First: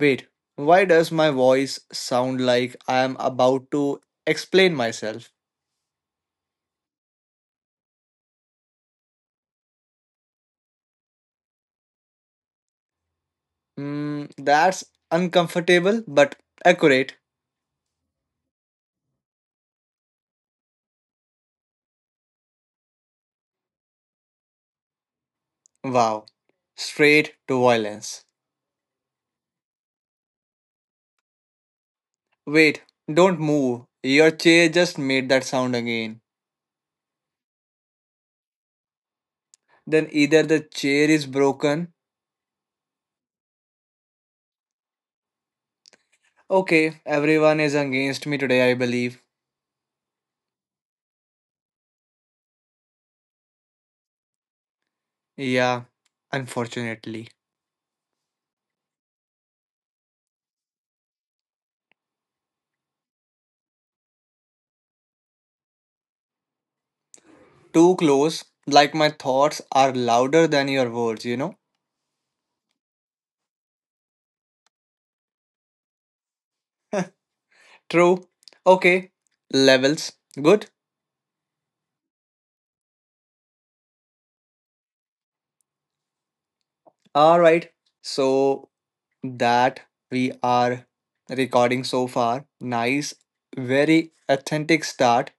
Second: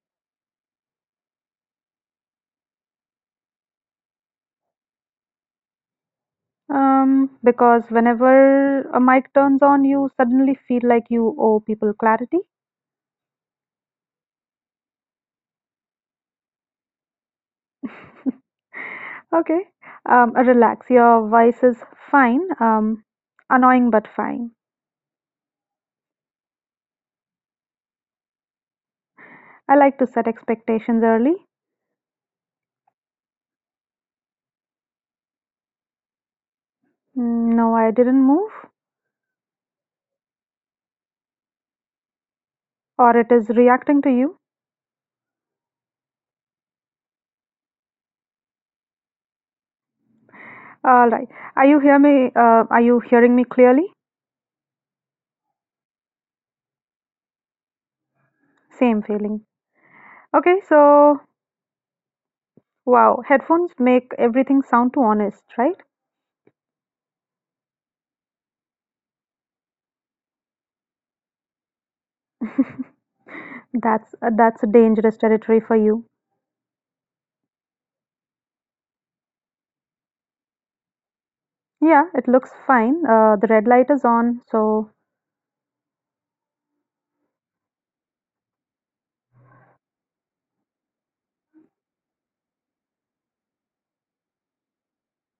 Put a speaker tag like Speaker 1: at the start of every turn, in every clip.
Speaker 1: wait. Why does my voice sound like I am about to explain myself?
Speaker 2: Because whenever a mic turns on, you suddenly feel like you owe people clarity.
Speaker 1: Hmm, that's uncomfortable but accurate.
Speaker 2: Okay. Relax. Your voice is fine. Annoying but fine.
Speaker 1: Wow. Straight to violence.
Speaker 2: I like to set expectations early.
Speaker 1: Wait, don't move. Your chair just made that sound again.
Speaker 2: No, I didn't move,
Speaker 1: Then either the chair is broken.
Speaker 2: or it is reacting to you.
Speaker 1: Okay, everyone is against me today, I believe.
Speaker 2: All right. Are you hearing me clearly?
Speaker 1: Yeah, unfortunately.
Speaker 2: Same feeling. Okay. So, wow, headphones make everything sound too honest, right?
Speaker 1: Too close, like my thoughts are louder than your words, you know?
Speaker 2: That's a dangerous territory for you.
Speaker 1: True. Okay. Levels. Good.
Speaker 2: Yeah, it looks fine. The red light is on, so
Speaker 1: All right. So that we are recording so far. Nice. Very authentic start.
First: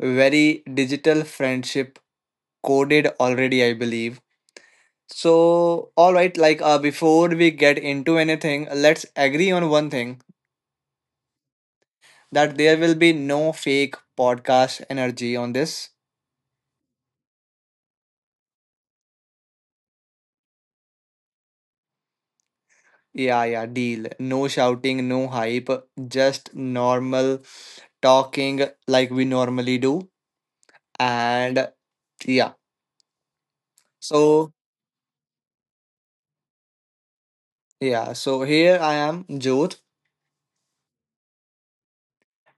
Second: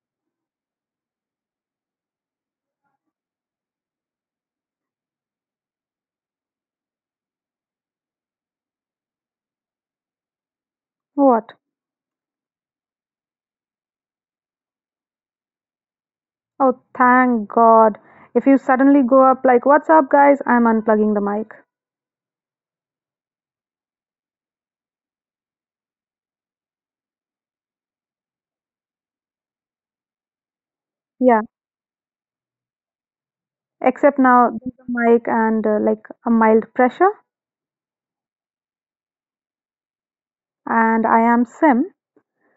Speaker 1: Very digital friendship coded already, I believe. So, all right, before we get into anything, let's agree on one thing
Speaker 2: what?
Speaker 1: that there will be no fake podcast energy on this.
Speaker 2: Oh, thank God. If you suddenly go up like, "What's up, guys? I'm unplugging the mic."
Speaker 1: Yeah, yeah, deal. No shouting, no hype, just normal talking like we normally do.
Speaker 2: Yeah,
Speaker 1: And yeah,
Speaker 2: except now
Speaker 1: so
Speaker 2: there's a mic and like a mild pressure,
Speaker 1: yeah, so here I am, Jodh,
Speaker 2: and I am Sim.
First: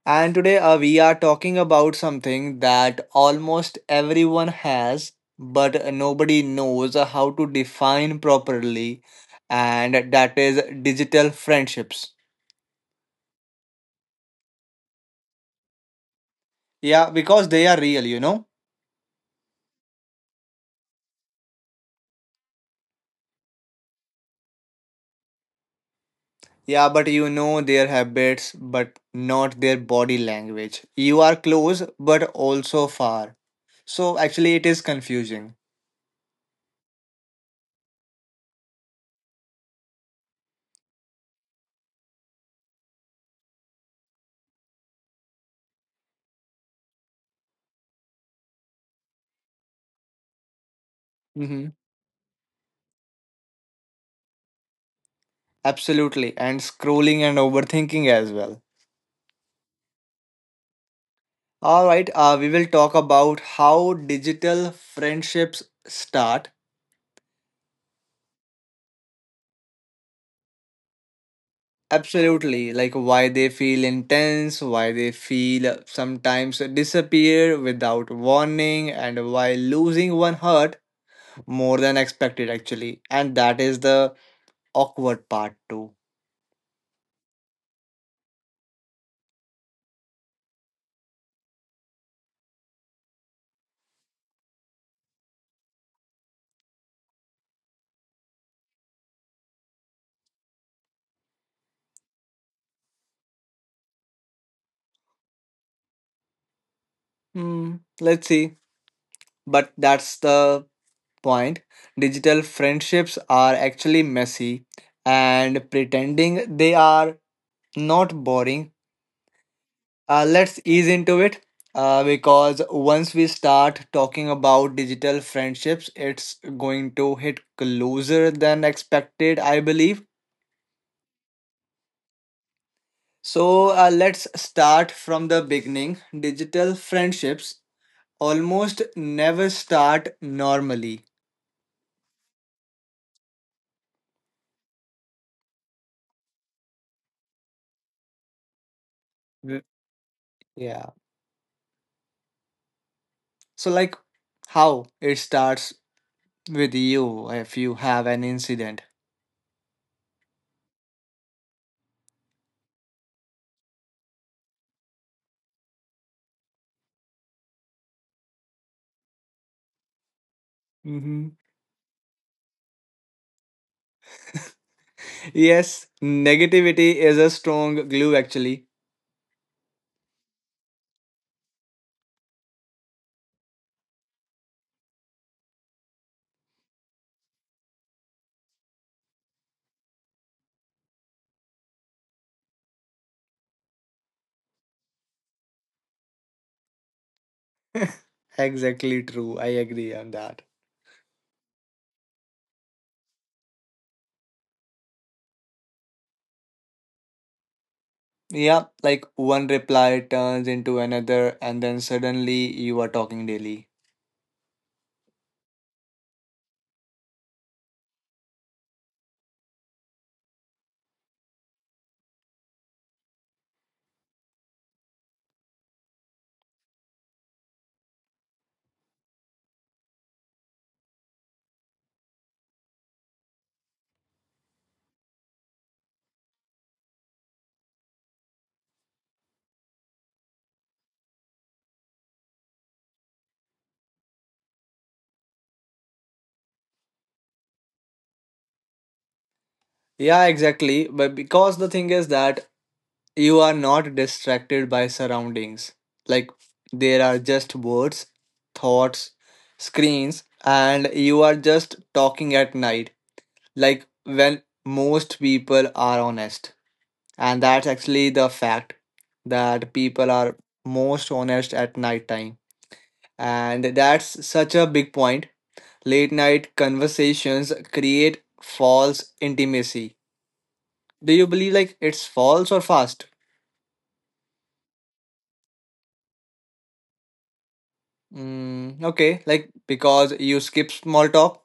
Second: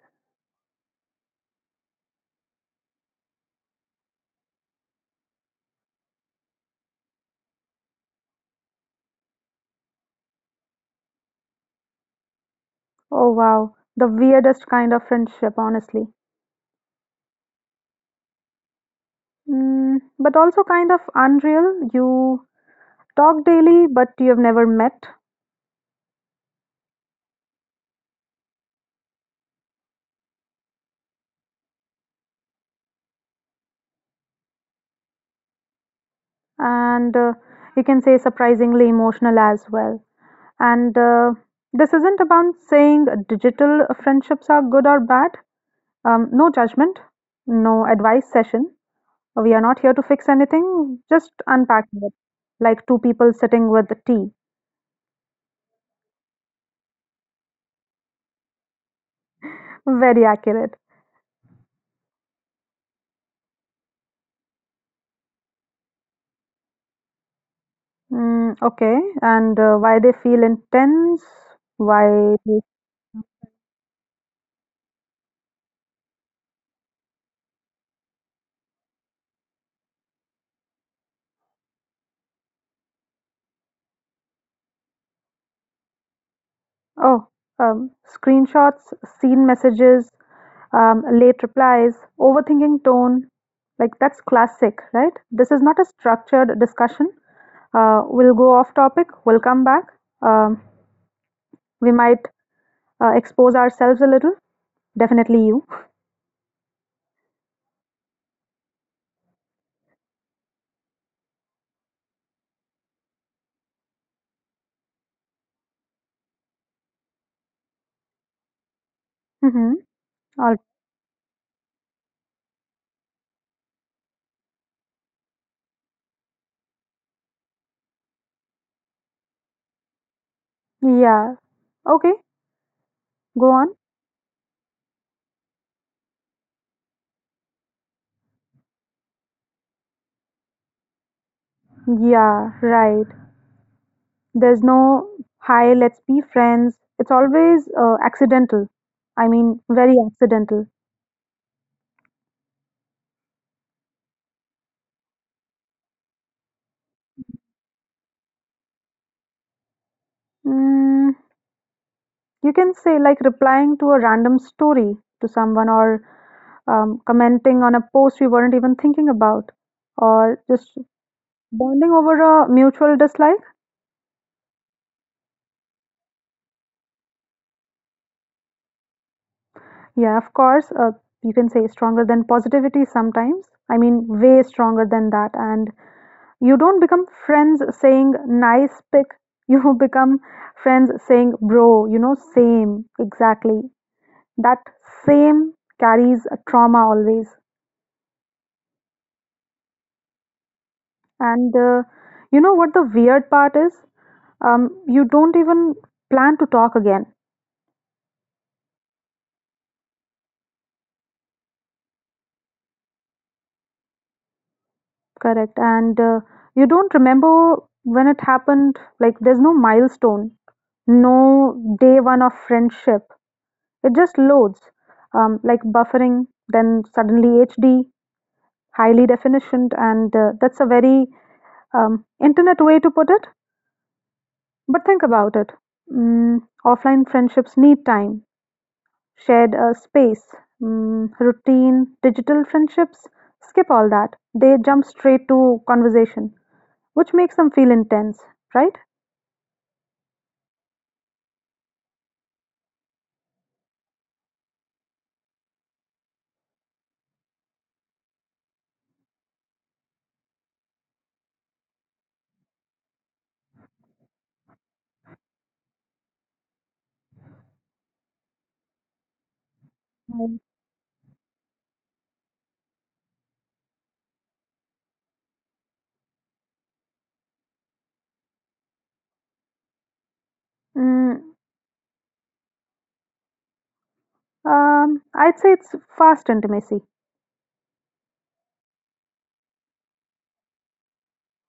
Speaker 1: and today we are talking about something that almost everyone has, but nobody knows how to define properly, and that is digital friendships.
Speaker 2: Oh wow, the weirdest kind of friendship, honestly.
Speaker 1: Yeah, because they are real.
Speaker 2: But also kind of unreal. You talk daily, but you have never met,
Speaker 1: Yeah, but you know their habits, but not their body language. You are close, but also far. So actually, it is confusing.
Speaker 2: and you can say surprisingly emotional as well. And this isn't about saying digital friendships are good or bad. No judgment, no advice session. We are not here to fix anything, just
Speaker 1: Mm-hmm.
Speaker 2: unpacking it. Like two people sitting with tea.
Speaker 1: Absolutely, and scrolling and overthinking as well.
Speaker 2: Very accurate.
Speaker 1: All right, we will talk about how digital friendships start.
Speaker 2: Okay, and why they feel intense? Why? they-
Speaker 1: Absolutely, like why they feel intense, why they feel sometimes disappear without warning, and why losing one hurt more than expected actually. And that is the awkward part too.
Speaker 2: Oh, screenshots, seen messages, late replies, overthinking tone. Like that's classic, right? This is not a structured discussion. We'll go off topic. We'll come back. Um, we might expose ourselves a little. Definitely you.
Speaker 1: Hmm, let's see. But that's the point. Digital friendships are actually messy, and pretending they are not boring.
Speaker 2: Mm-hmm. All,
Speaker 1: Let's ease into it. Because once we start talking about digital friendships, it's going to hit closer than expected, I believe.
Speaker 2: yeah. Okay. Go
Speaker 1: So
Speaker 2: on.
Speaker 1: let's start from the beginning. Digital friendships almost never start normally.
Speaker 2: Yeah. Right. There's no hi. Let's be friends. It's always accidental. I mean, very accidental.
Speaker 1: Yeah. So, like, how it starts with you if you have an incident.
Speaker 2: Mm, you can say like replying to a random story to someone, or commenting on a post we weren't even thinking about, or just
Speaker 1: Hmm.
Speaker 2: bonding over a mutual dislike.
Speaker 1: Yes, negativity is a strong glue, actually.
Speaker 2: Yeah, of course, you can say stronger than positivity sometimes. I mean, way stronger than that. And you don't become friends saying nice pic. You become friends saying bro, same, exactly. That same carries a trauma always.
Speaker 1: Exactly true. I agree on that.
Speaker 2: And you know what the weird part is? You don't even plan to talk again.
Speaker 1: Yeah, like one reply turns into another, and then suddenly you are talking daily.
Speaker 2: Correct. And you don't remember when it happened, like there's no milestone, no day one of friendship. It just loads, like buffering, then suddenly HD, highly definitioned, and that's a very internet way to put it. But think about it. Offline friendships need time, shared space, routine, digital friendships. Skip all that. They jump straight to conversation. Which makes them feel intense, right?
Speaker 1: Yeah, exactly. But because the thing is that you are not distracted by surroundings. Like there are just words, thoughts, screens, and you are just talking at night. Like when most people are honest. And that's actually the fact that people
Speaker 2: Mm.
Speaker 1: are most honest at night time. And that's such a big point. Late night conversations create false intimacy. Do you
Speaker 2: Mm,
Speaker 1: believe like it's false or fast?
Speaker 2: I'd say it's fast intimacy.
Speaker 1: Mm, okay, like because you skip small talk,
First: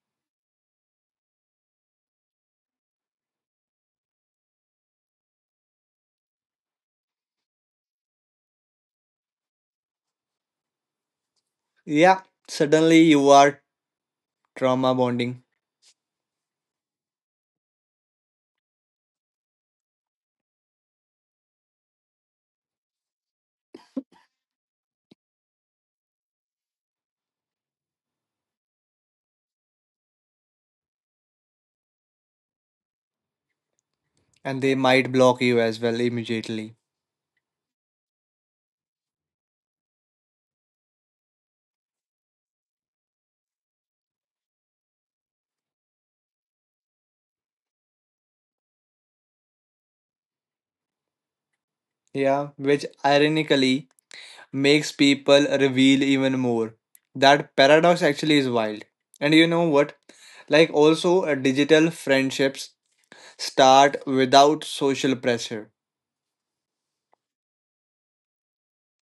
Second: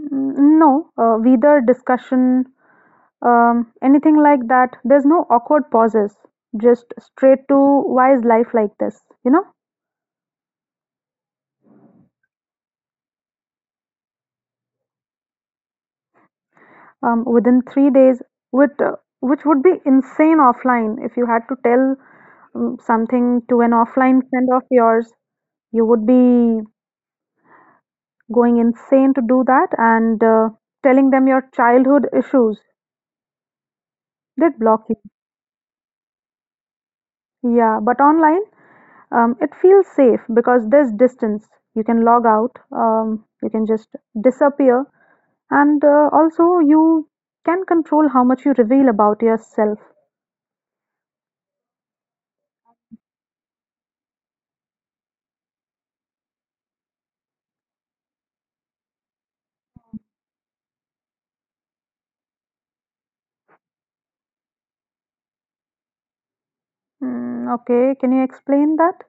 Speaker 2: No, either discussion, anything like that. There's no awkward pauses. Just straight to why is life like this? You know,
Speaker 1: yeah, suddenly you are trauma bonding,
Speaker 2: Within 3 days, with which would be insane offline. If you had to tell something to an offline friend of yours, you would be going insane to do that and telling them your childhood issues. Did
Speaker 1: and they
Speaker 2: block you.
Speaker 1: might block you as well immediately.
Speaker 2: Yeah, but online, it feels safe because there's distance. You can log out, you can just disappear, and also you can control how much you reveal about yourself.
Speaker 1: Yeah, which ironically makes people reveal even more. That paradox actually is wild. And you know what? Like, also, digital friendships start without social pressure.
Speaker 2: Okay, can you explain that?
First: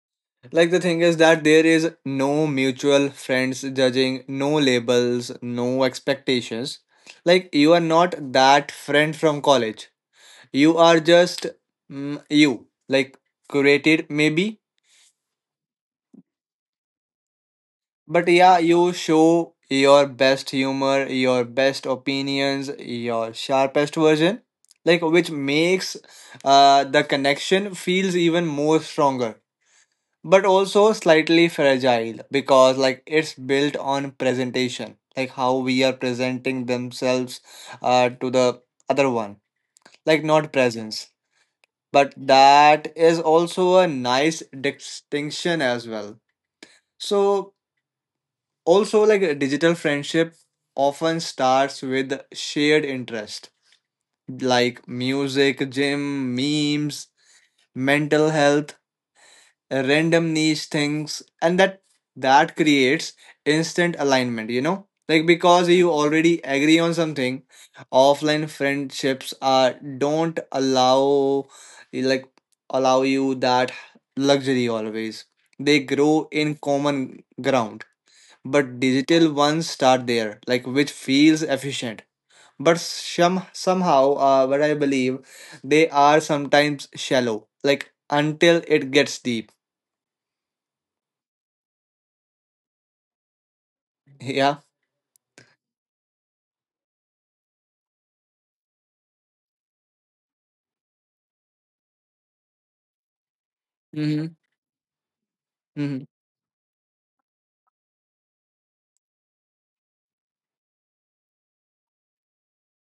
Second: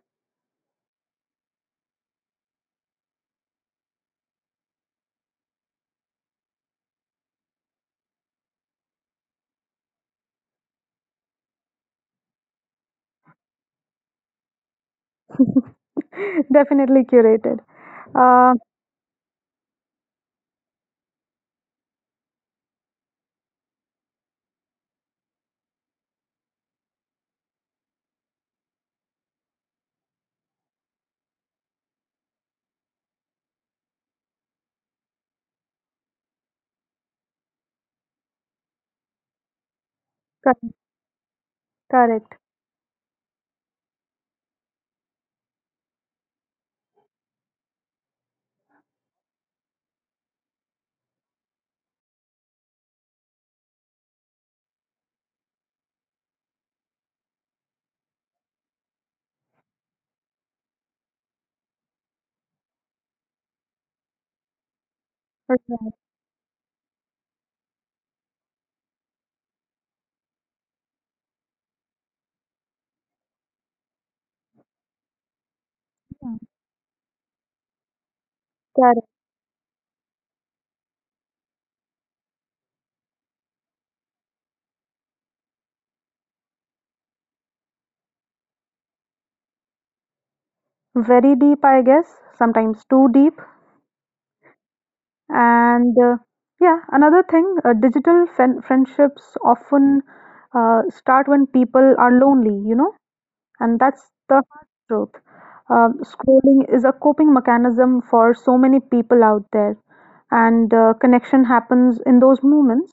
Speaker 1: Like the thing is that there is no mutual friends judging, no labels, no expectations. Like you are not that friend from college. You are just you, like curated maybe.
Speaker 2: Definitely curated.
Speaker 1: But
Speaker 2: Uh,
Speaker 1: yeah, you show your best humor, your best opinions, your sharpest version, like which makes the connection feels even more stronger, but also slightly fragile because like it's built on presentation, like how we are presenting themselves to the other one, like not
Speaker 2: cor-
Speaker 1: presence, but
Speaker 2: Correct.
Speaker 1: that is also a nice distinction as well. So also like a digital friendship often starts with shared interest, like music, gym, memes, mental health, random niche things, and that creates instant alignment, you know, like
Speaker 2: Right,
Speaker 1: because
Speaker 2: yeah,
Speaker 1: you already agree on something. Offline friendships are don't allow like allow you that luxury always, they grow in common ground, but
Speaker 2: correct.
Speaker 1: digital ones start there, like which feels efficient, but somehow what I believe, they are sometimes shallow, like until it gets deep.
Speaker 2: Very deep, I guess. Sometimes too deep.
Speaker 1: Yeah.
Speaker 2: And yeah, another thing, digital friendships often start when people are lonely, you know, and that's
Speaker 1: Mm-hmm.
Speaker 2: the hard truth.
Speaker 1: Mm-hmm.
Speaker 2: Scrolling is a coping mechanism for so many people out there, and connection happens in those moments.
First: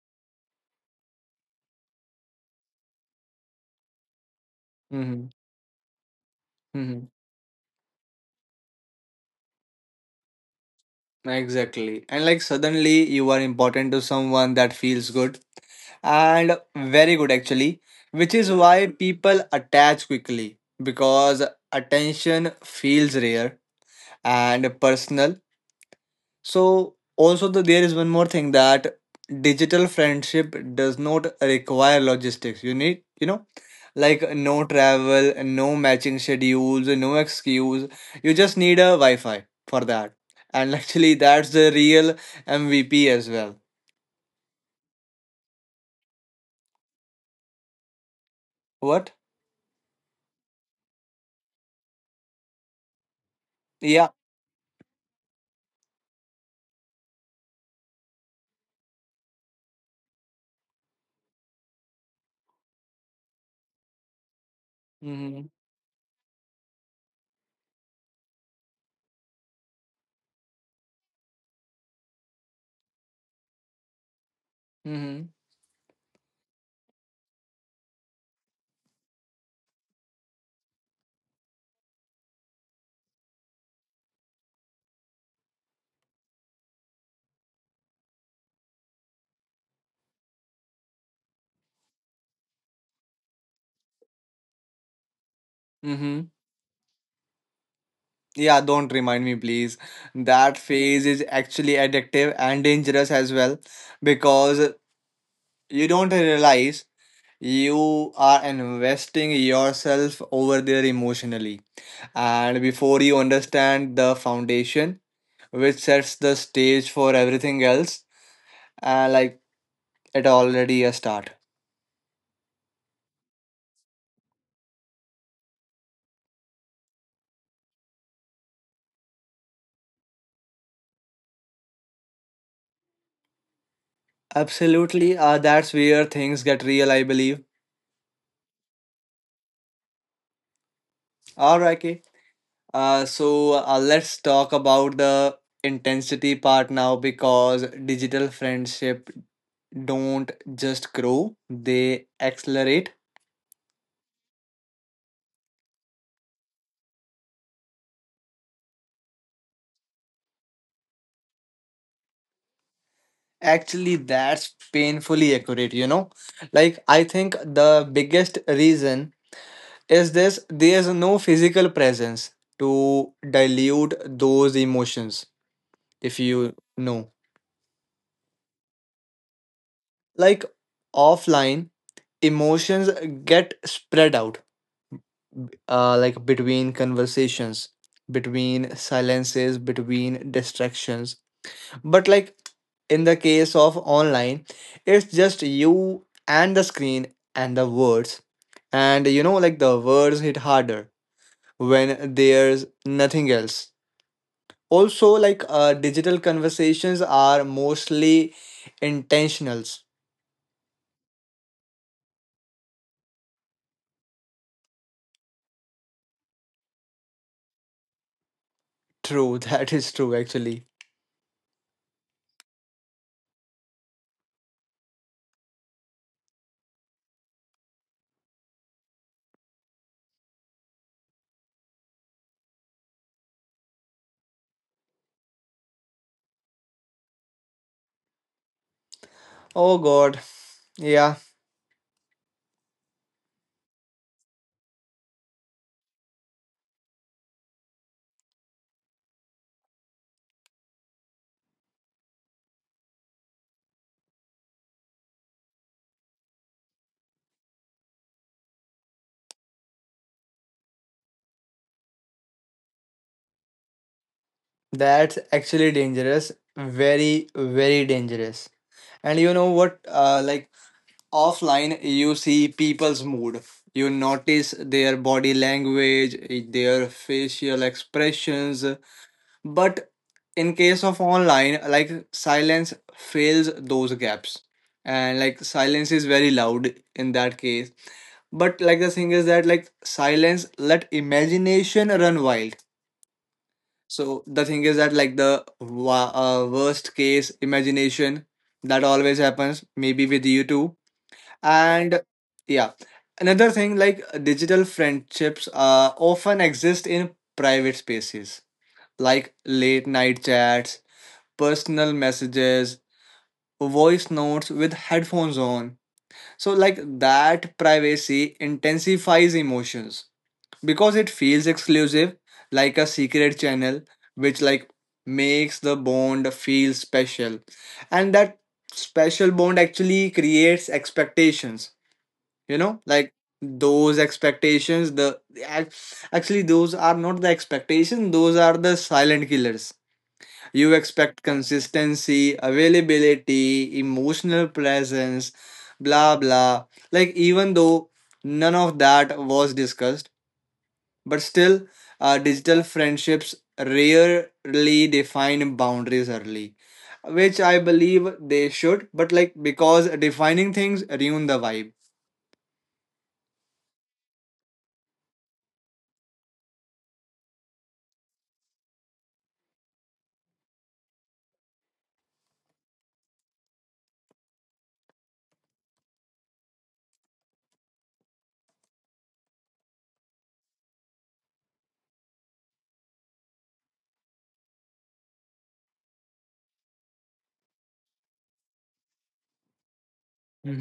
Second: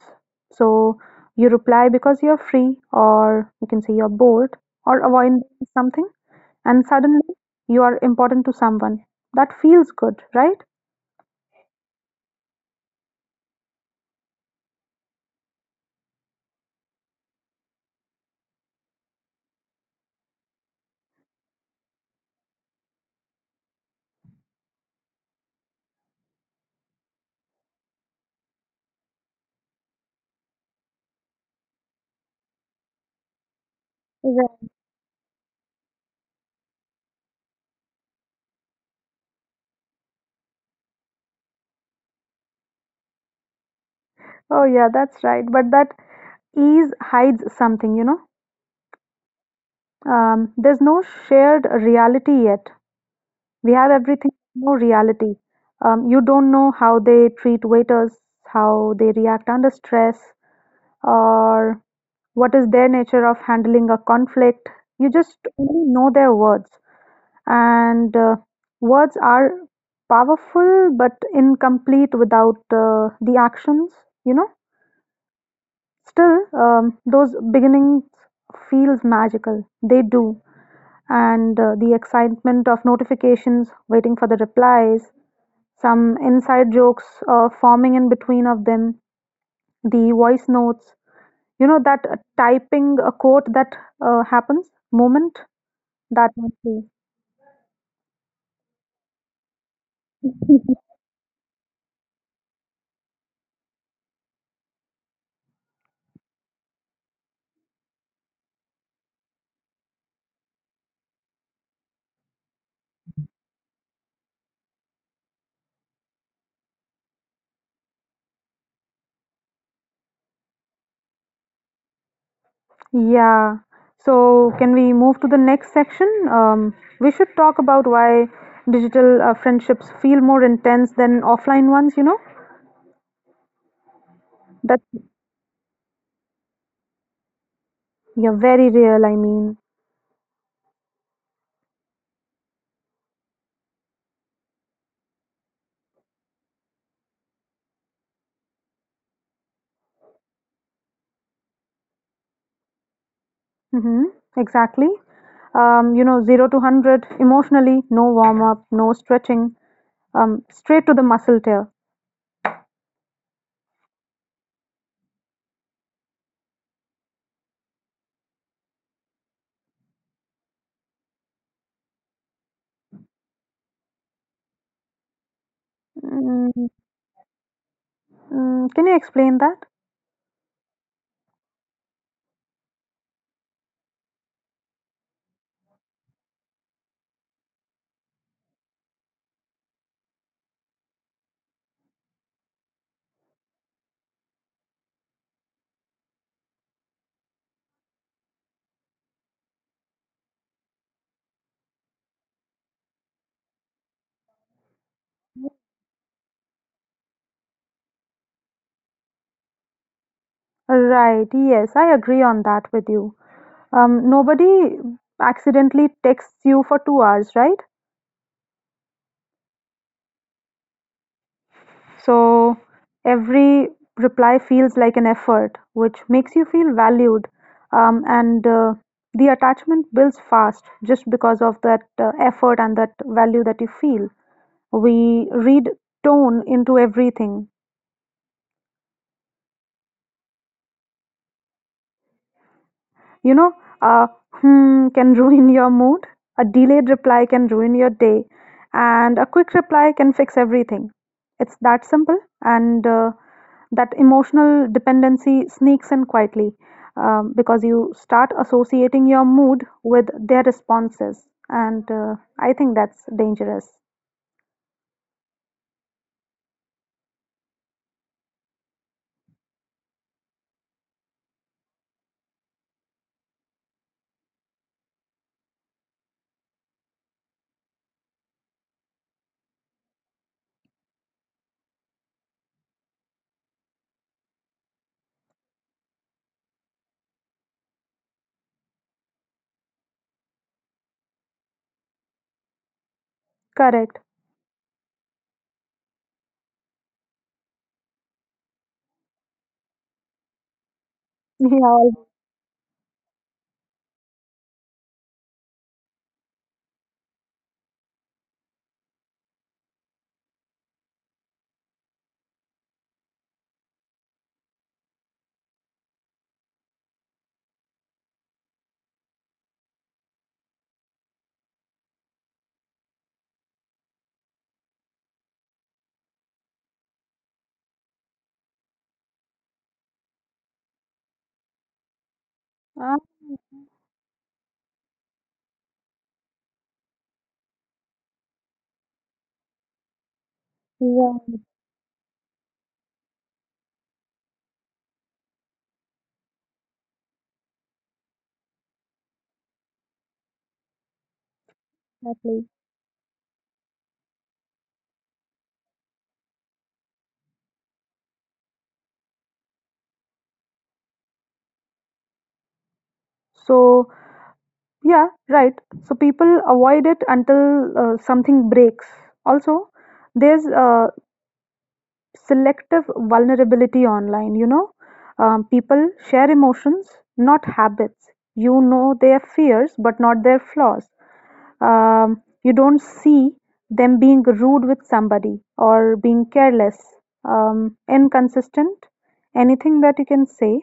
Speaker 2: So you reply because you're free, or you can say you're bored, or
Speaker 1: Mm-hmm.
Speaker 2: avoid something, and
Speaker 1: Mm-hmm.
Speaker 2: suddenly you are important to someone. That feels good, right?
Speaker 1: Exactly. And like suddenly you are important to someone, that feels good, and very good actually, which is why people attach quickly, because attention feels rare and personal. So also there is one more thing, that digital friendship does not require logistics. You need, like no
Speaker 2: Right.
Speaker 1: travel, no matching schedules, no excuse. You just need a Wi-Fi for that. And actually that's the real MVP as well.
Speaker 2: Oh, yeah, that's right. But that ease hides something, you know.
Speaker 1: What?
Speaker 2: There's no shared reality yet. We have
Speaker 1: Yeah.
Speaker 2: everything, no reality. You don't know how they treat waiters, how they react under stress, or what is their nature of handling a conflict. You just
Speaker 1: Mm-hmm.
Speaker 2: only know their words. And words are powerful but incomplete without the actions, you know.
Speaker 1: Mm-hmm.
Speaker 2: Still, those beginnings feels magical. They do. And the excitement of notifications, waiting for the replies, some inside jokes forming in between of them, the voice notes, you know, that typing a quote that happens moment
Speaker 1: Mm-hmm.
Speaker 2: that must be.
Speaker 1: Yeah, don't remind me, please. That phase is actually addictive and dangerous as well, because you don't realize you are investing yourself over there emotionally, and before you understand the foundation, which sets the stage for everything else, like it already a start.
Speaker 2: Yeah. So, can we move to the next section? We should talk about why digital friendships feel more intense than offline ones, you know? That's
Speaker 1: Absolutely, that's where things get real, I believe.
Speaker 2: Yeah, very real, I mean.
Speaker 1: All right, okay. So let's talk about the intensity part now, because digital friendship don't just grow, they accelerate.
Speaker 2: Mhm, exactly. You know, 0 to 100 emotionally, no warm up, no stretching, straight to the muscle tear.
Speaker 1: Actually, that's painfully accurate, you know? Like, I think the biggest reason is this, there's no physical presence to dilute those emotions, if you
Speaker 2: Mm,
Speaker 1: know.
Speaker 2: can you explain that?
Speaker 1: Like, offline, emotions get spread out, like between conversations, between silences, between distractions. But like in the case of online, it's just you and the screen and the words. And like the words hit harder when there's nothing else. Also, like digital conversations are mostly intentionals.
Speaker 2: Right, yes, I agree on that with you. Nobody accidentally texts you for 2 hours, right?
Speaker 1: True, that is true actually.
Speaker 2: So every reply feels like an effort, which makes you feel valued. And The attachment builds fast just because of that effort and that value that you feel. We read tone into everything.
Speaker 1: Oh god, yeah,
Speaker 2: You know, a hmm can ruin your mood, a delayed reply can ruin your day, and a quick reply can fix everything. It's that simple, and that emotional dependency sneaks in quietly because you start associating your mood with their responses, and I think that's dangerous.
Speaker 1: that's actually dangerous. Very, very dangerous. And you know what? Like offline you see people's mood, you notice their body language, their facial expressions, but in case of online, like silence fills those gaps, and like silence is very loud in that case. But like the thing is that like silence let imagination run wild.
Speaker 2: Correct.
Speaker 1: So the thing is that like the worst case imagination, that always happens maybe with you too. And
Speaker 2: Yeah.
Speaker 1: yeah, another thing, like digital friendships often exist in private spaces, like late night chats, personal messages, voice notes with headphones on. So like that privacy intensifies emotions, because it feels exclusive, like a secret channel, which like makes the bond feel special. And that special bond actually creates expectations, you know,
Speaker 2: Ah,
Speaker 1: like those expectations, the actually those are not the expectation, those are the silent killers. You expect
Speaker 2: yeah,
Speaker 1: consistency, availability, emotional presence, blah blah, like even though none of that was discussed. But still,
Speaker 2: exactly.
Speaker 1: digital friendships rarely define boundaries early, which I believe they should, but like because defining things ruin the vibe.
Speaker 2: So, yeah, right. So people avoid it until something breaks. Also, there's selective vulnerability online, you know. People share emotions, not habits. You know their fears, but not their flaws. You don't see them being rude with somebody or being careless, inconsistent, anything that you can say.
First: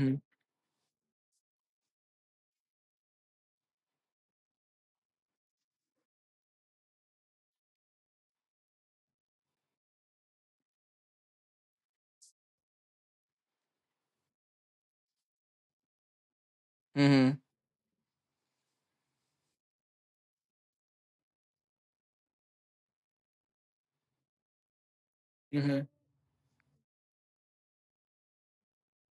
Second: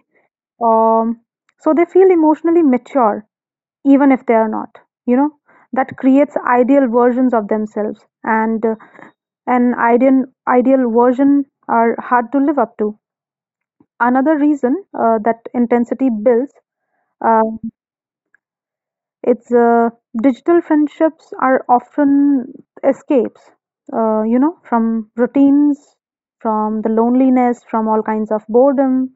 Speaker 2: Um, so they feel emotionally mature even if they are not, you know, that creates ideal versions of themselves, and an ideal version are hard to live up to, another reason that intensity builds.
Speaker 1: Mm-hmm.
Speaker 2: Uh, it's Digital friendships are often escapes, you know, from routines,
Speaker 1: Hmm.
Speaker 2: from the loneliness, from all kinds of boredom,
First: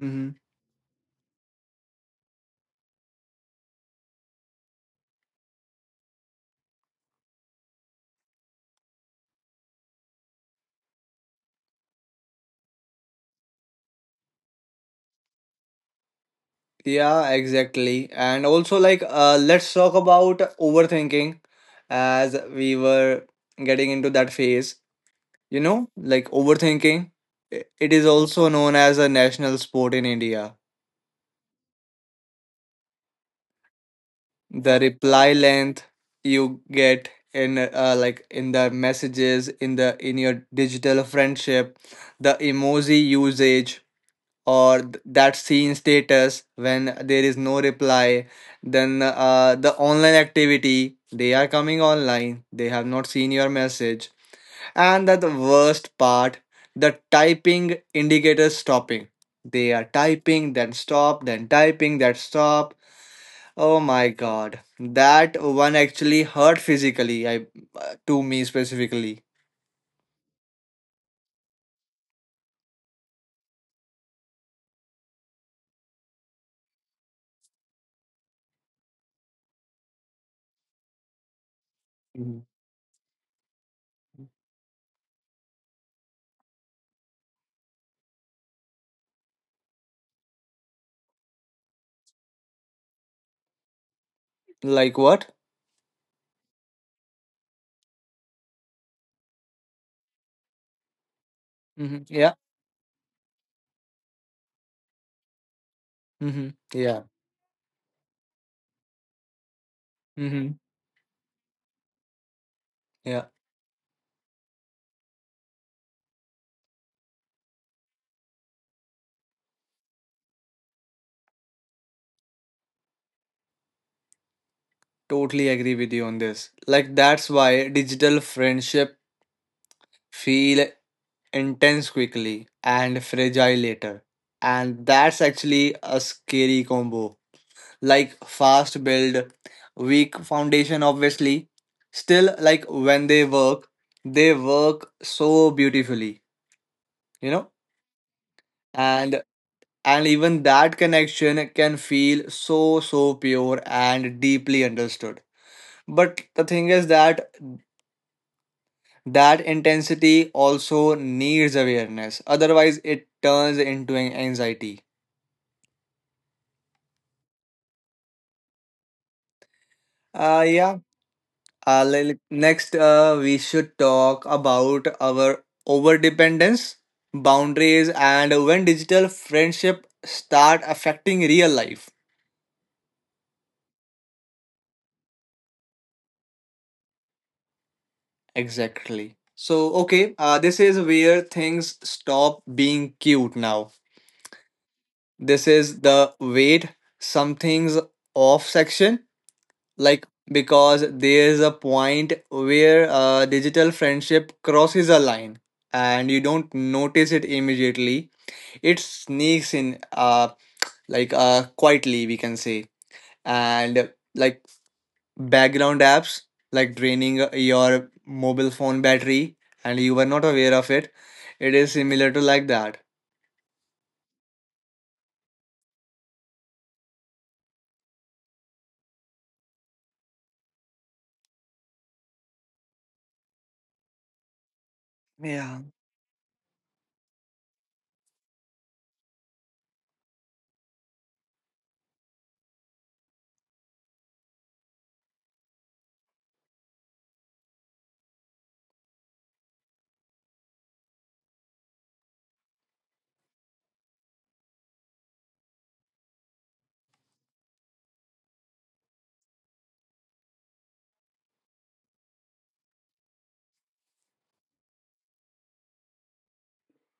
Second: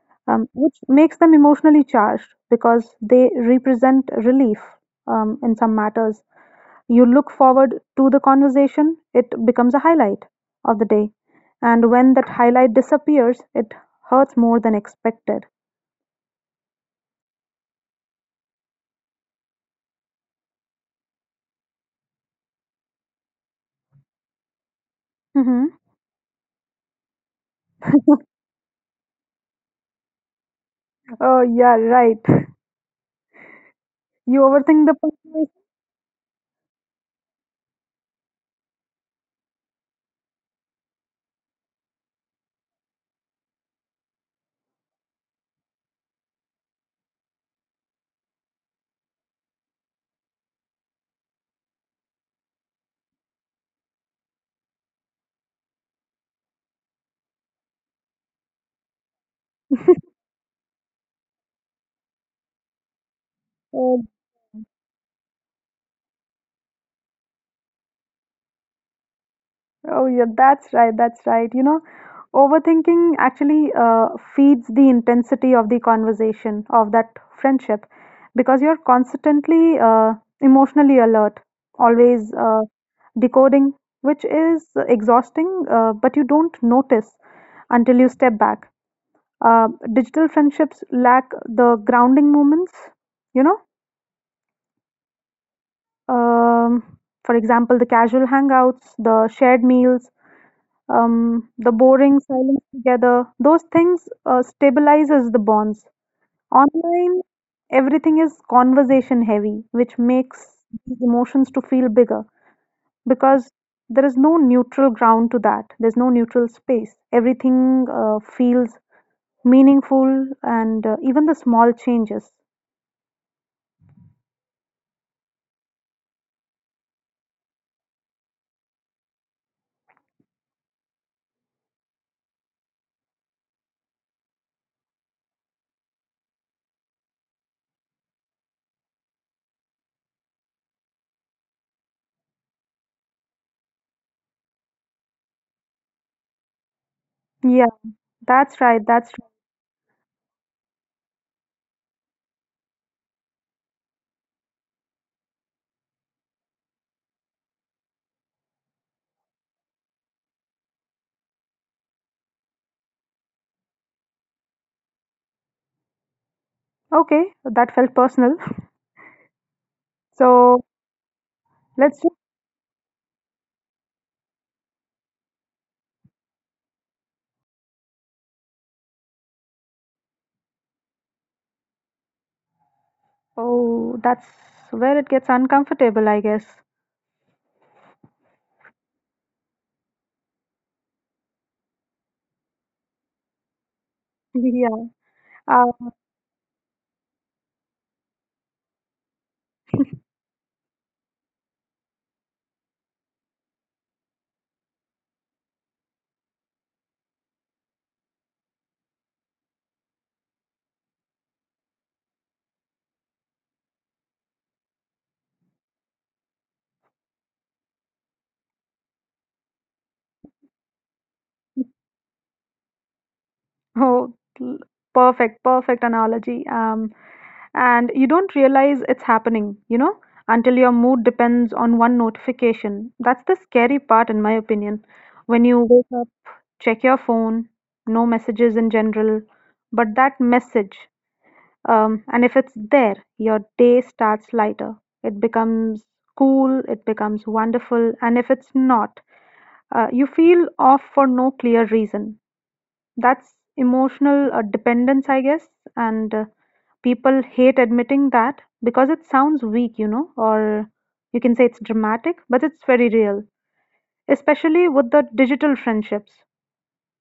Speaker 1: Hmm.
Speaker 2: which makes them emotionally charged because they represent relief, in some matters. You look forward to the conversation, it becomes a highlight of the day. And when that highlight disappears, it hurts more than expected.
Speaker 1: Yeah, exactly. And also, like, let's talk about overthinking as we were getting into that phase. You
Speaker 2: Mhm.
Speaker 1: know, like overthinking, it is also known as a national sport in India.
Speaker 2: Oh, yeah, right. You
Speaker 1: The
Speaker 2: overthink the
Speaker 1: reply
Speaker 2: person.
Speaker 1: length you get in, like, in the messages, in the in your digital friendship, the emoji usage, or that seen status when there is no reply, then the online activity, they are coming online, they have not seen your message. And that the worst part, the typing indicator stopping, they are typing then stop, then typing then stop, oh
Speaker 2: uh,
Speaker 1: my god, that one actually hurt physically, I to me specifically.
Speaker 2: Oh, yeah, that's right. That's right. You know, overthinking actually feeds the intensity of the conversation of that friendship because you're constantly emotionally alert, always
Speaker 1: Mhm.
Speaker 2: decoding, which is exhausting, but you don't notice until you step back. Uh, Digital friendships lack the grounding moments, you know.
Speaker 1: Like what?
Speaker 2: Um, for example, the casual hangouts, the shared meals, the
Speaker 1: Hmm.
Speaker 2: boring
Speaker 1: Yeah.
Speaker 2: silence together. Those things stabilizes the bonds.
Speaker 1: Hmm. Yeah.
Speaker 2: Online, everything is conversation heavy, which
Speaker 1: Hmm.
Speaker 2: makes these emotions to feel bigger.
Speaker 1: Yeah.
Speaker 2: Because there is no neutral ground to that, there's no neutral space, everything feels meaningful, and even the small changes.
Speaker 1: Totally agree with you on this. Like that's why digital friendship feel intense quickly and fragile later. And that's actually a scary combo. Like fast build, weak foundation obviously. Still, like when they work so beautifully, you know?
Speaker 2: Yeah, that's right, that's
Speaker 1: And and even that connection can feel so so pure and deeply understood. But the thing is that that intensity also needs awareness, otherwise, it turns into an anxiety.
Speaker 2: right. Okay, that felt personal. So,
Speaker 1: Yeah.
Speaker 2: let's just.
Speaker 1: Next, we should talk about our overdependence, boundaries, and when digital friendship start affecting real life.
Speaker 2: Oh, that's where it gets uncomfortable, I guess.
Speaker 1: Exactly. So, okay, this is where things stop being cute now.
Speaker 2: Yeah.
Speaker 1: This
Speaker 2: uh,
Speaker 1: is the wait, something's off section, like because there's a point where digital friendship crosses a line, and you don't notice it immediately, it sneaks in, like quietly we can say. And like background apps, like draining your mobile phone battery and you were not aware of it is similar to like that.
Speaker 2: oh l- Perfect, perfect analogy. And you don't realize it's happening, you know, until your mood depends on one notification. That's the scary part, in my opinion. When you
Speaker 1: Yeah,
Speaker 2: wake up, check your phone, no messages in general, but that message, and if it's there, your day starts lighter. It becomes cool, it becomes wonderful, and if it's not, you feel off for no clear reason. That's emotional dependence, I guess, and people hate admitting that because it sounds weak, you know, or you can say it's dramatic, but it's very real, especially with the digital friendships,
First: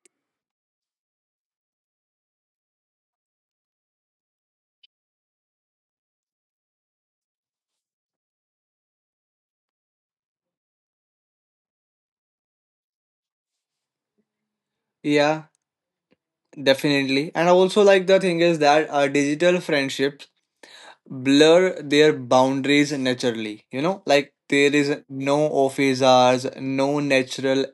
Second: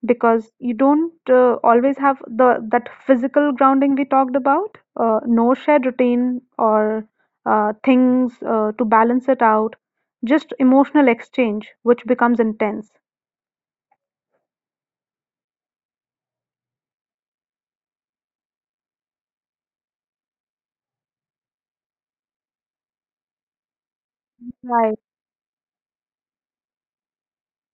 Speaker 2: because you don't always have the that physical grounding we talked about, no shared routine or things to balance it out, just emotional exchange, which becomes intense.
Speaker 1: yeah, definitely. And also, like the thing is that digital friendship blur their boundaries naturally, you know, like there is
Speaker 2: Right.
Speaker 1: no office hours, no natural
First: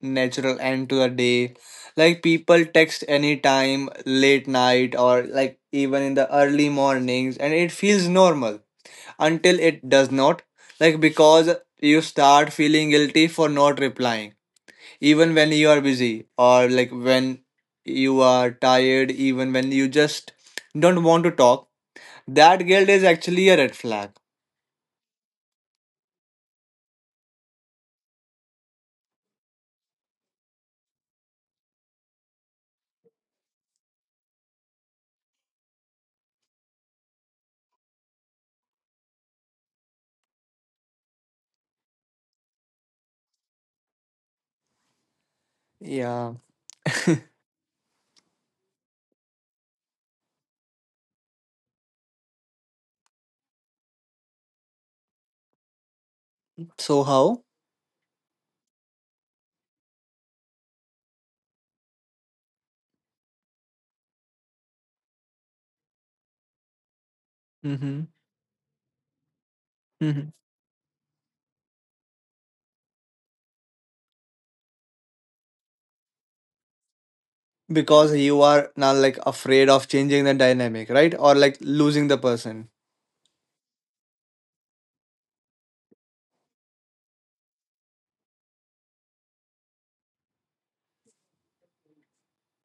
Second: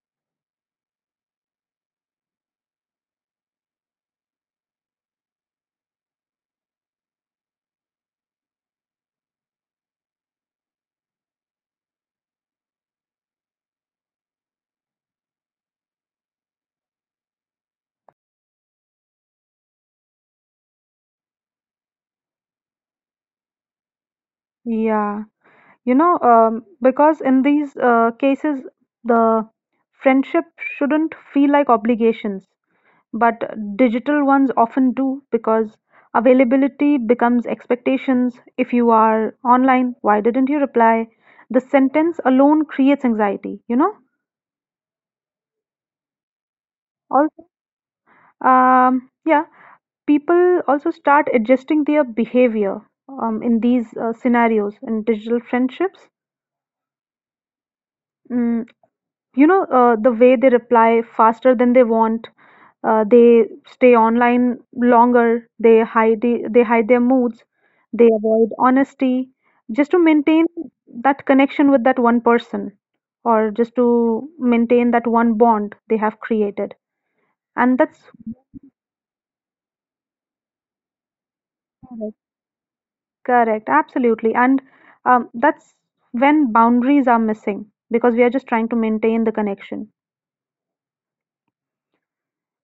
Speaker 1: natural end to the day. Like people text anytime, late night, or like even in the early mornings, and it feels normal until it does not. Like because you start feeling guilty for not replying, even when you are busy, or like when you are tired, even when you just don't want to talk, that guilt is actually a red flag.
Speaker 2: Yeah. You know, because in these cases, the friendship shouldn't feel like obligations, but digital ones often do because availability becomes expectations. If you are online, why didn't you reply? The sentence alone creates anxiety, you know?
Speaker 1: Yeah.
Speaker 2: Also, yeah, people also start adjusting their behavior in these scenarios in digital friendships.
Speaker 1: So how?
Speaker 2: Mm, you know, the way they reply faster than they want, they stay online longer, they hide their moods,
Speaker 1: Mm-hmm.
Speaker 2: they avoid honesty, just to
Speaker 1: Mm-hmm.
Speaker 2: maintain that connection with that one person, or just to maintain that one bond they have created, and that's
Speaker 1: Because you are now like afraid of changing the dynamic, right? Or like losing the
Speaker 2: correct,
Speaker 1: person.
Speaker 2: correct, absolutely. And that's when boundaries are missing because we are just trying to maintain the connection.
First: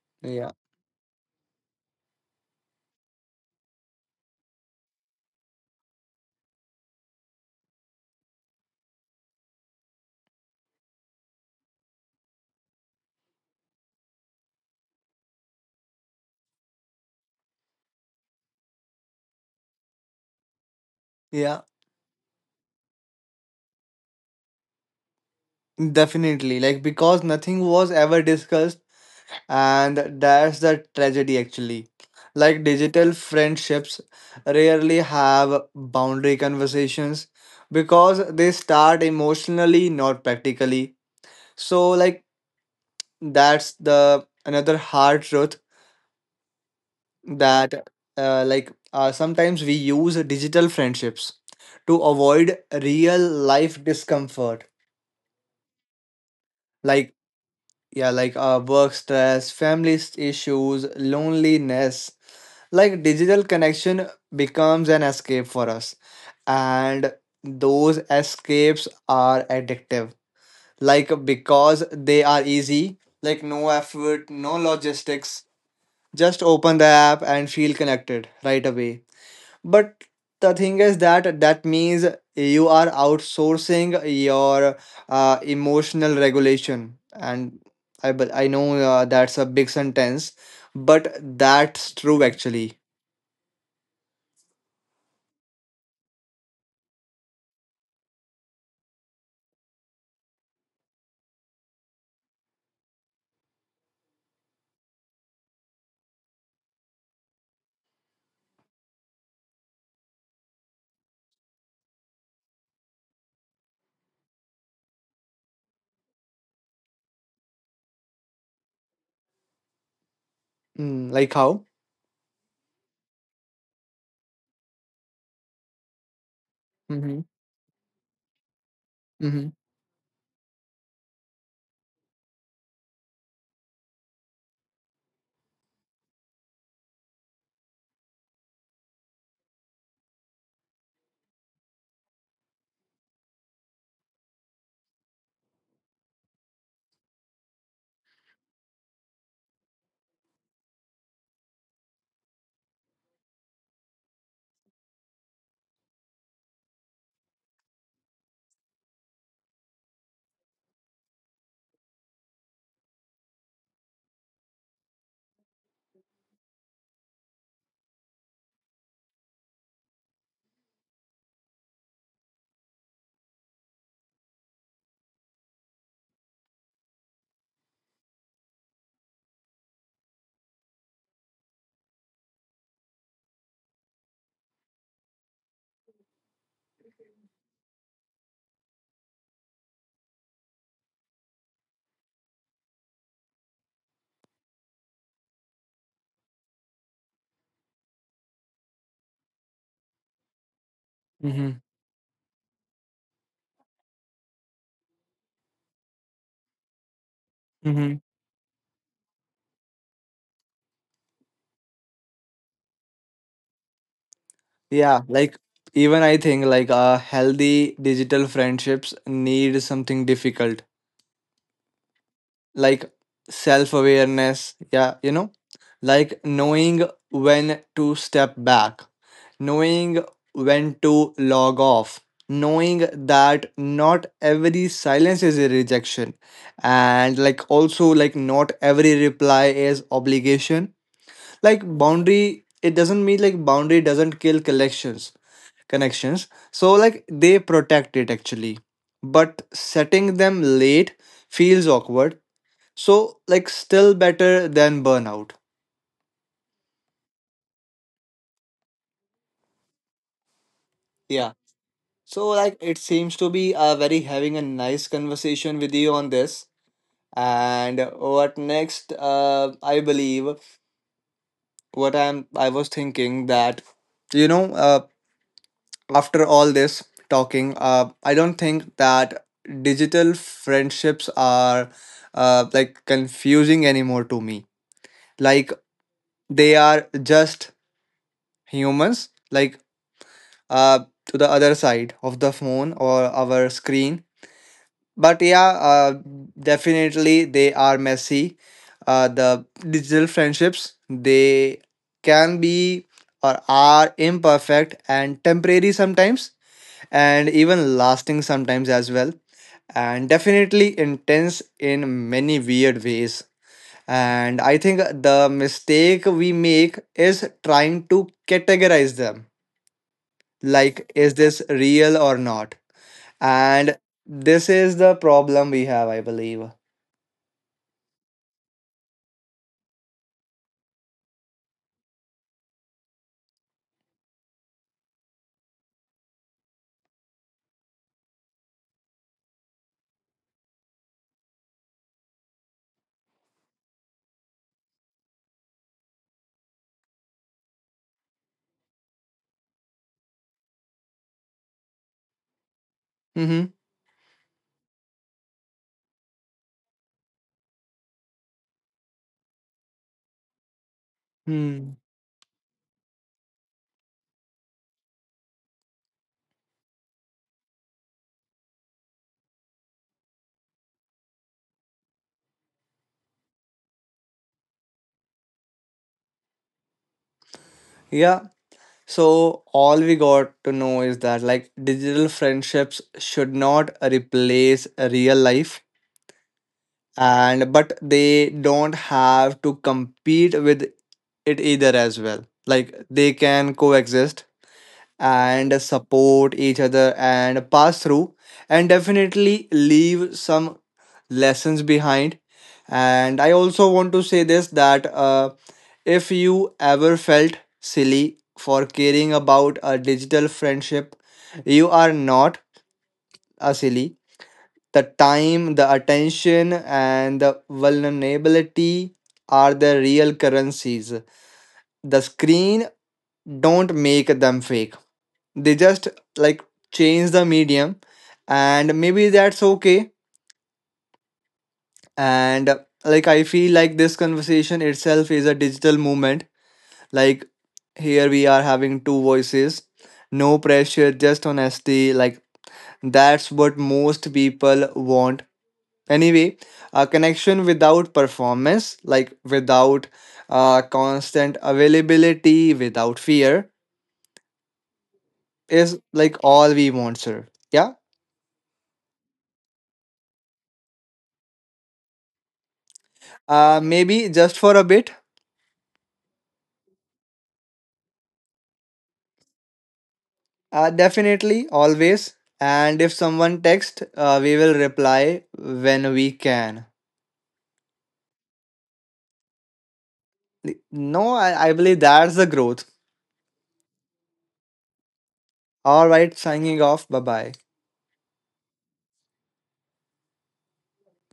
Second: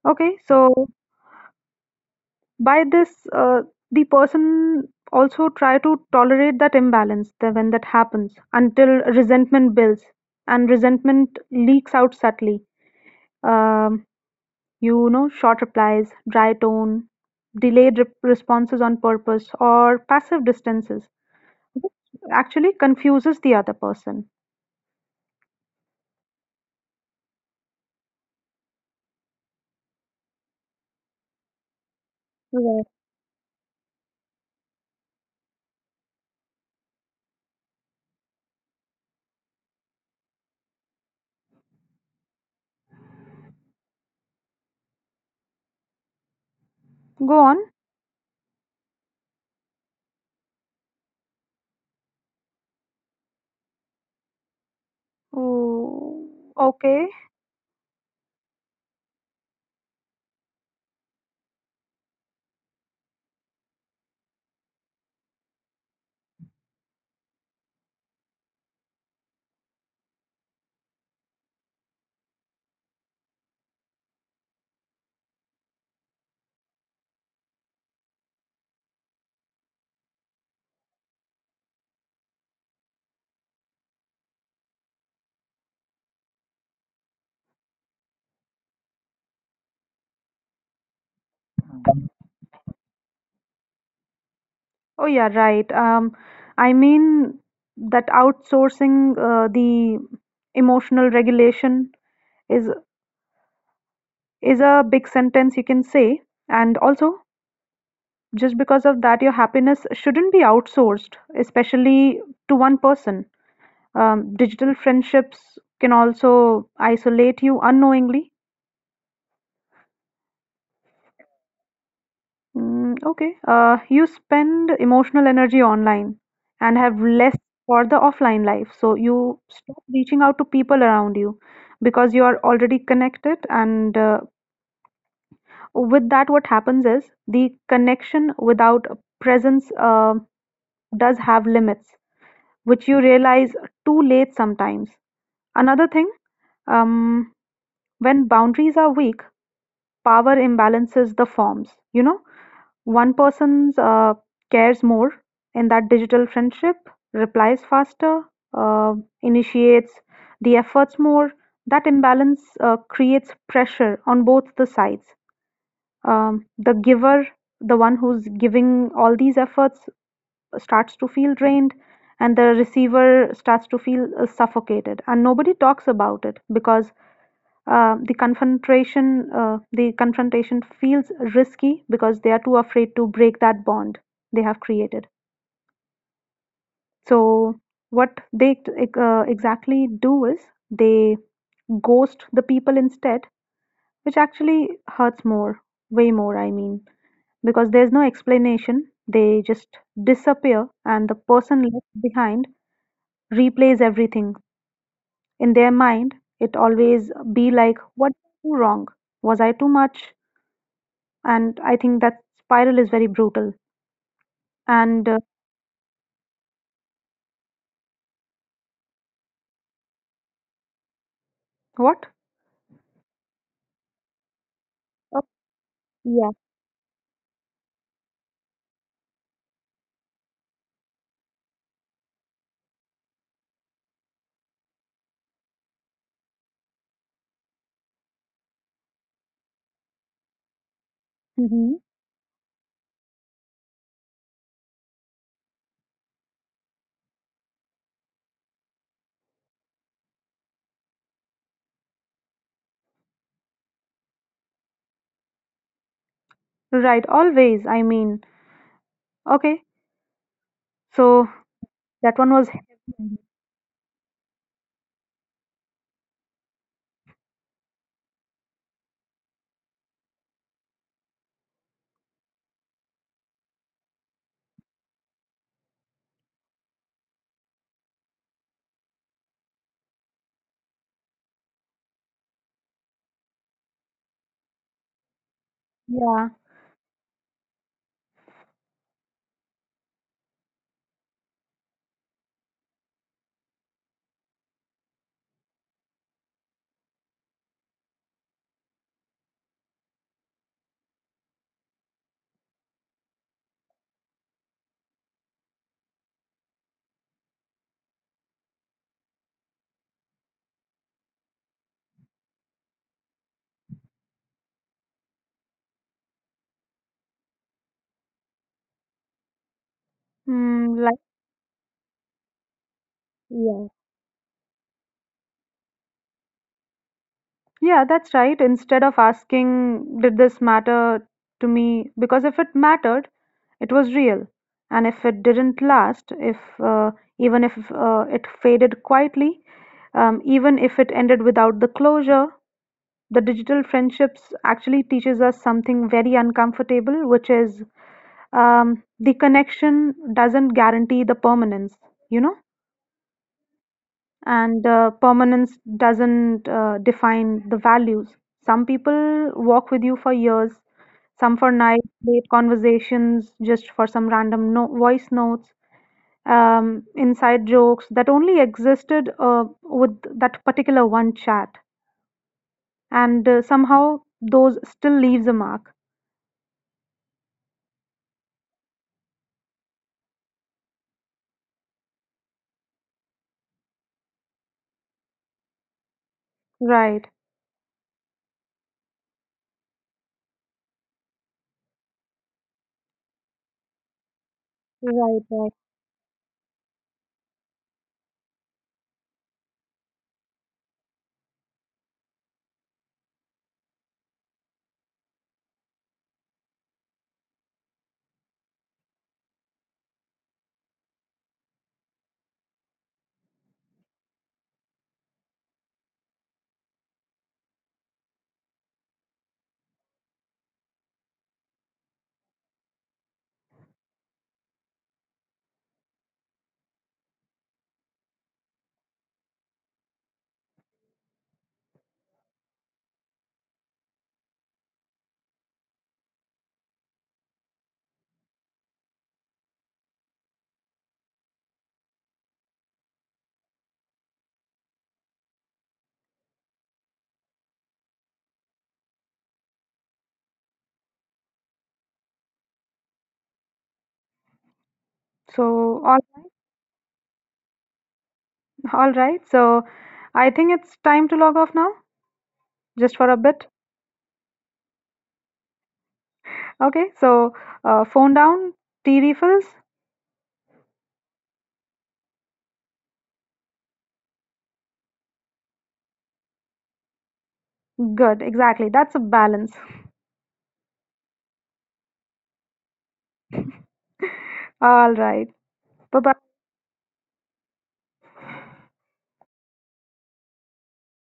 Speaker 2: Okay,
Speaker 1: Yeah.
Speaker 2: so by this, uh, the person also try to tolerate that imbalance, that when that happens until resentment builds, and resentment leaks out subtly. Um, you know, short replies, dry tone, delayed responses on purpose, or passive distances,
Speaker 1: Yeah.
Speaker 2: which actually confuses the other person.
Speaker 1: Definitely. Like because nothing was ever discussed, and that's the tragedy actually. Like
Speaker 2: Right.
Speaker 1: digital friendships rarely have boundary conversations, because they start emotionally, not practically. So like that's the another hard truth,
Speaker 2: Go on.
Speaker 1: that like sometimes we use digital friendships to avoid real life discomfort.
Speaker 2: Ooh, okay.
Speaker 1: Like yeah, like work stress, family issues, loneliness, like digital connection becomes an escape for us. And those escapes are addictive, like because they are easy, like no effort, no logistics, just open the app and feel connected right away. But the thing is that that means you are outsourcing your emotional regulation, and I but I know that's a big sentence, but that's true actually.
Speaker 2: Oh yeah, right. I mean that outsourcing the emotional regulation is is a big sentence, you can say. And also, just because of that, your happiness shouldn't be outsourced, especially to one person. Digital friendships can also isolate you unknowingly.
Speaker 1: Mm, like how?
Speaker 2: Okay. You spend emotional energy online and have
Speaker 1: Mm-hmm.
Speaker 2: less for the offline life. So you
Speaker 1: Mm-hmm.
Speaker 2: stop reaching out to people around you because you are already connected. And with that, what happens is the connection without presence does have limits, which you realize too late sometimes. Another thing, um, when boundaries are weak, power imbalances the forms, you know? One person cares more, in that digital friendship, replies faster, uh, initiates the efforts more. That imbalance creates pressure on both the sides. The giver, the one who's giving all these efforts, starts to feel drained, and the receiver starts to feel suffocated. And nobody talks about it because the confrontation feels risky because they are too afraid to break that bond they have created. So what they exactly do is they ghost the people instead, which actually hurts more, way more, I mean, because there's no explanation, they just disappear, and the
Speaker 1: Mm-hmm.
Speaker 2: person left behind replays everything in their mind. It always be like,
Speaker 1: Mm-hmm.
Speaker 2: what did I do wrong? Was I too much? And I think that spiral is very brutal.
Speaker 1: Yeah,
Speaker 2: And
Speaker 1: like even I think like healthy digital friendships need something difficult,
Speaker 2: what?
Speaker 1: like self awareness. Yeah, you
Speaker 2: Oh,
Speaker 1: know, like
Speaker 2: yeah.
Speaker 1: knowing when to step back, knowing when to log off, knowing that not every silence is a rejection, and like also, like, not every reply is obligation. Like,
Speaker 2: Hmm.
Speaker 1: boundary, it doesn't mean like boundary doesn't kill connections. So, like, they protect it actually. But setting them late feels awkward, so, like, still better than burnout.
Speaker 2: Right, always. I mean, okay. So
Speaker 1: Yeah.
Speaker 2: that
Speaker 1: So,
Speaker 2: one was.
Speaker 1: like, it
Speaker 2: Hmm,
Speaker 1: seems to be very having a nice conversation with you on this. And what next? I believe what I'm. I was thinking that, you know, uh, after all this talking, I don't think that digital friendships are, like confusing anymore to me. Like,
Speaker 2: yeah.
Speaker 1: they are just humans. Like to the other side of the phone or our screen. But yeah, definitely they are messy. The digital friendships, they can be or are imperfect and temporary sometimes, and even lasting sometimes as well, and definitely intense in many weird ways. And I think the mistake we make is trying to categorize them. Like,
Speaker 2: Like,
Speaker 1: is this real or not?
Speaker 2: yeah.
Speaker 1: And this is the problem we have, I believe.
Speaker 2: Yeah, that's right. Instead of asking, did this matter to me? Because if it mattered, it was real. And if it didn't last, if even if it faded quietly, even if it ended without the closure, the digital friendships actually teaches us something very uncomfortable, which is the connection doesn't guarantee the permanence, you know,
Speaker 1: Mm-hmm.
Speaker 2: and permanence doesn't define the values. Some people walk with you for years, some for
Speaker 1: Hmm.
Speaker 2: nights, late conversations, just for some random voice notes, inside jokes that only existed with that particular one chat, and somehow those still leaves a mark.
Speaker 1: Yeah. So all we got to know is that like digital friendships should not replace real life,
Speaker 2: Right.
Speaker 1: and but they don't have to compete with it either as well, like they can coexist
Speaker 2: Right, right.
Speaker 1: and support each other and pass through, and definitely leave some lessons behind. And I also want to say this, that if you ever felt silly for caring about a digital friendship, you are not a silly. The time, the attention, and the vulnerability are the real currencies. The screen don't make them fake, they just like change the medium, and maybe that's okay. And like I feel like this conversation itself is a digital movement, like here we are having two voices, no pressure, just honesty, like that's what most people want anyway, a connection without performance, like without constant availability, without fear,
Speaker 2: So,
Speaker 1: is like all we want sir. Yeah.
Speaker 2: all right. So, I think it's time to log off now, just for a bit.
Speaker 1: Maybe just for a bit.
Speaker 2: Okay, so phone down, tea refills.
Speaker 1: Definitely, always. And if someone texts, we will reply when we can.
Speaker 2: Good, exactly. That's a balance.
Speaker 1: No, I believe that's the growth.
Speaker 2: All right.
Speaker 1: All
Speaker 2: Bye
Speaker 1: right,
Speaker 2: bye.
Speaker 1: signing off. Bye bye.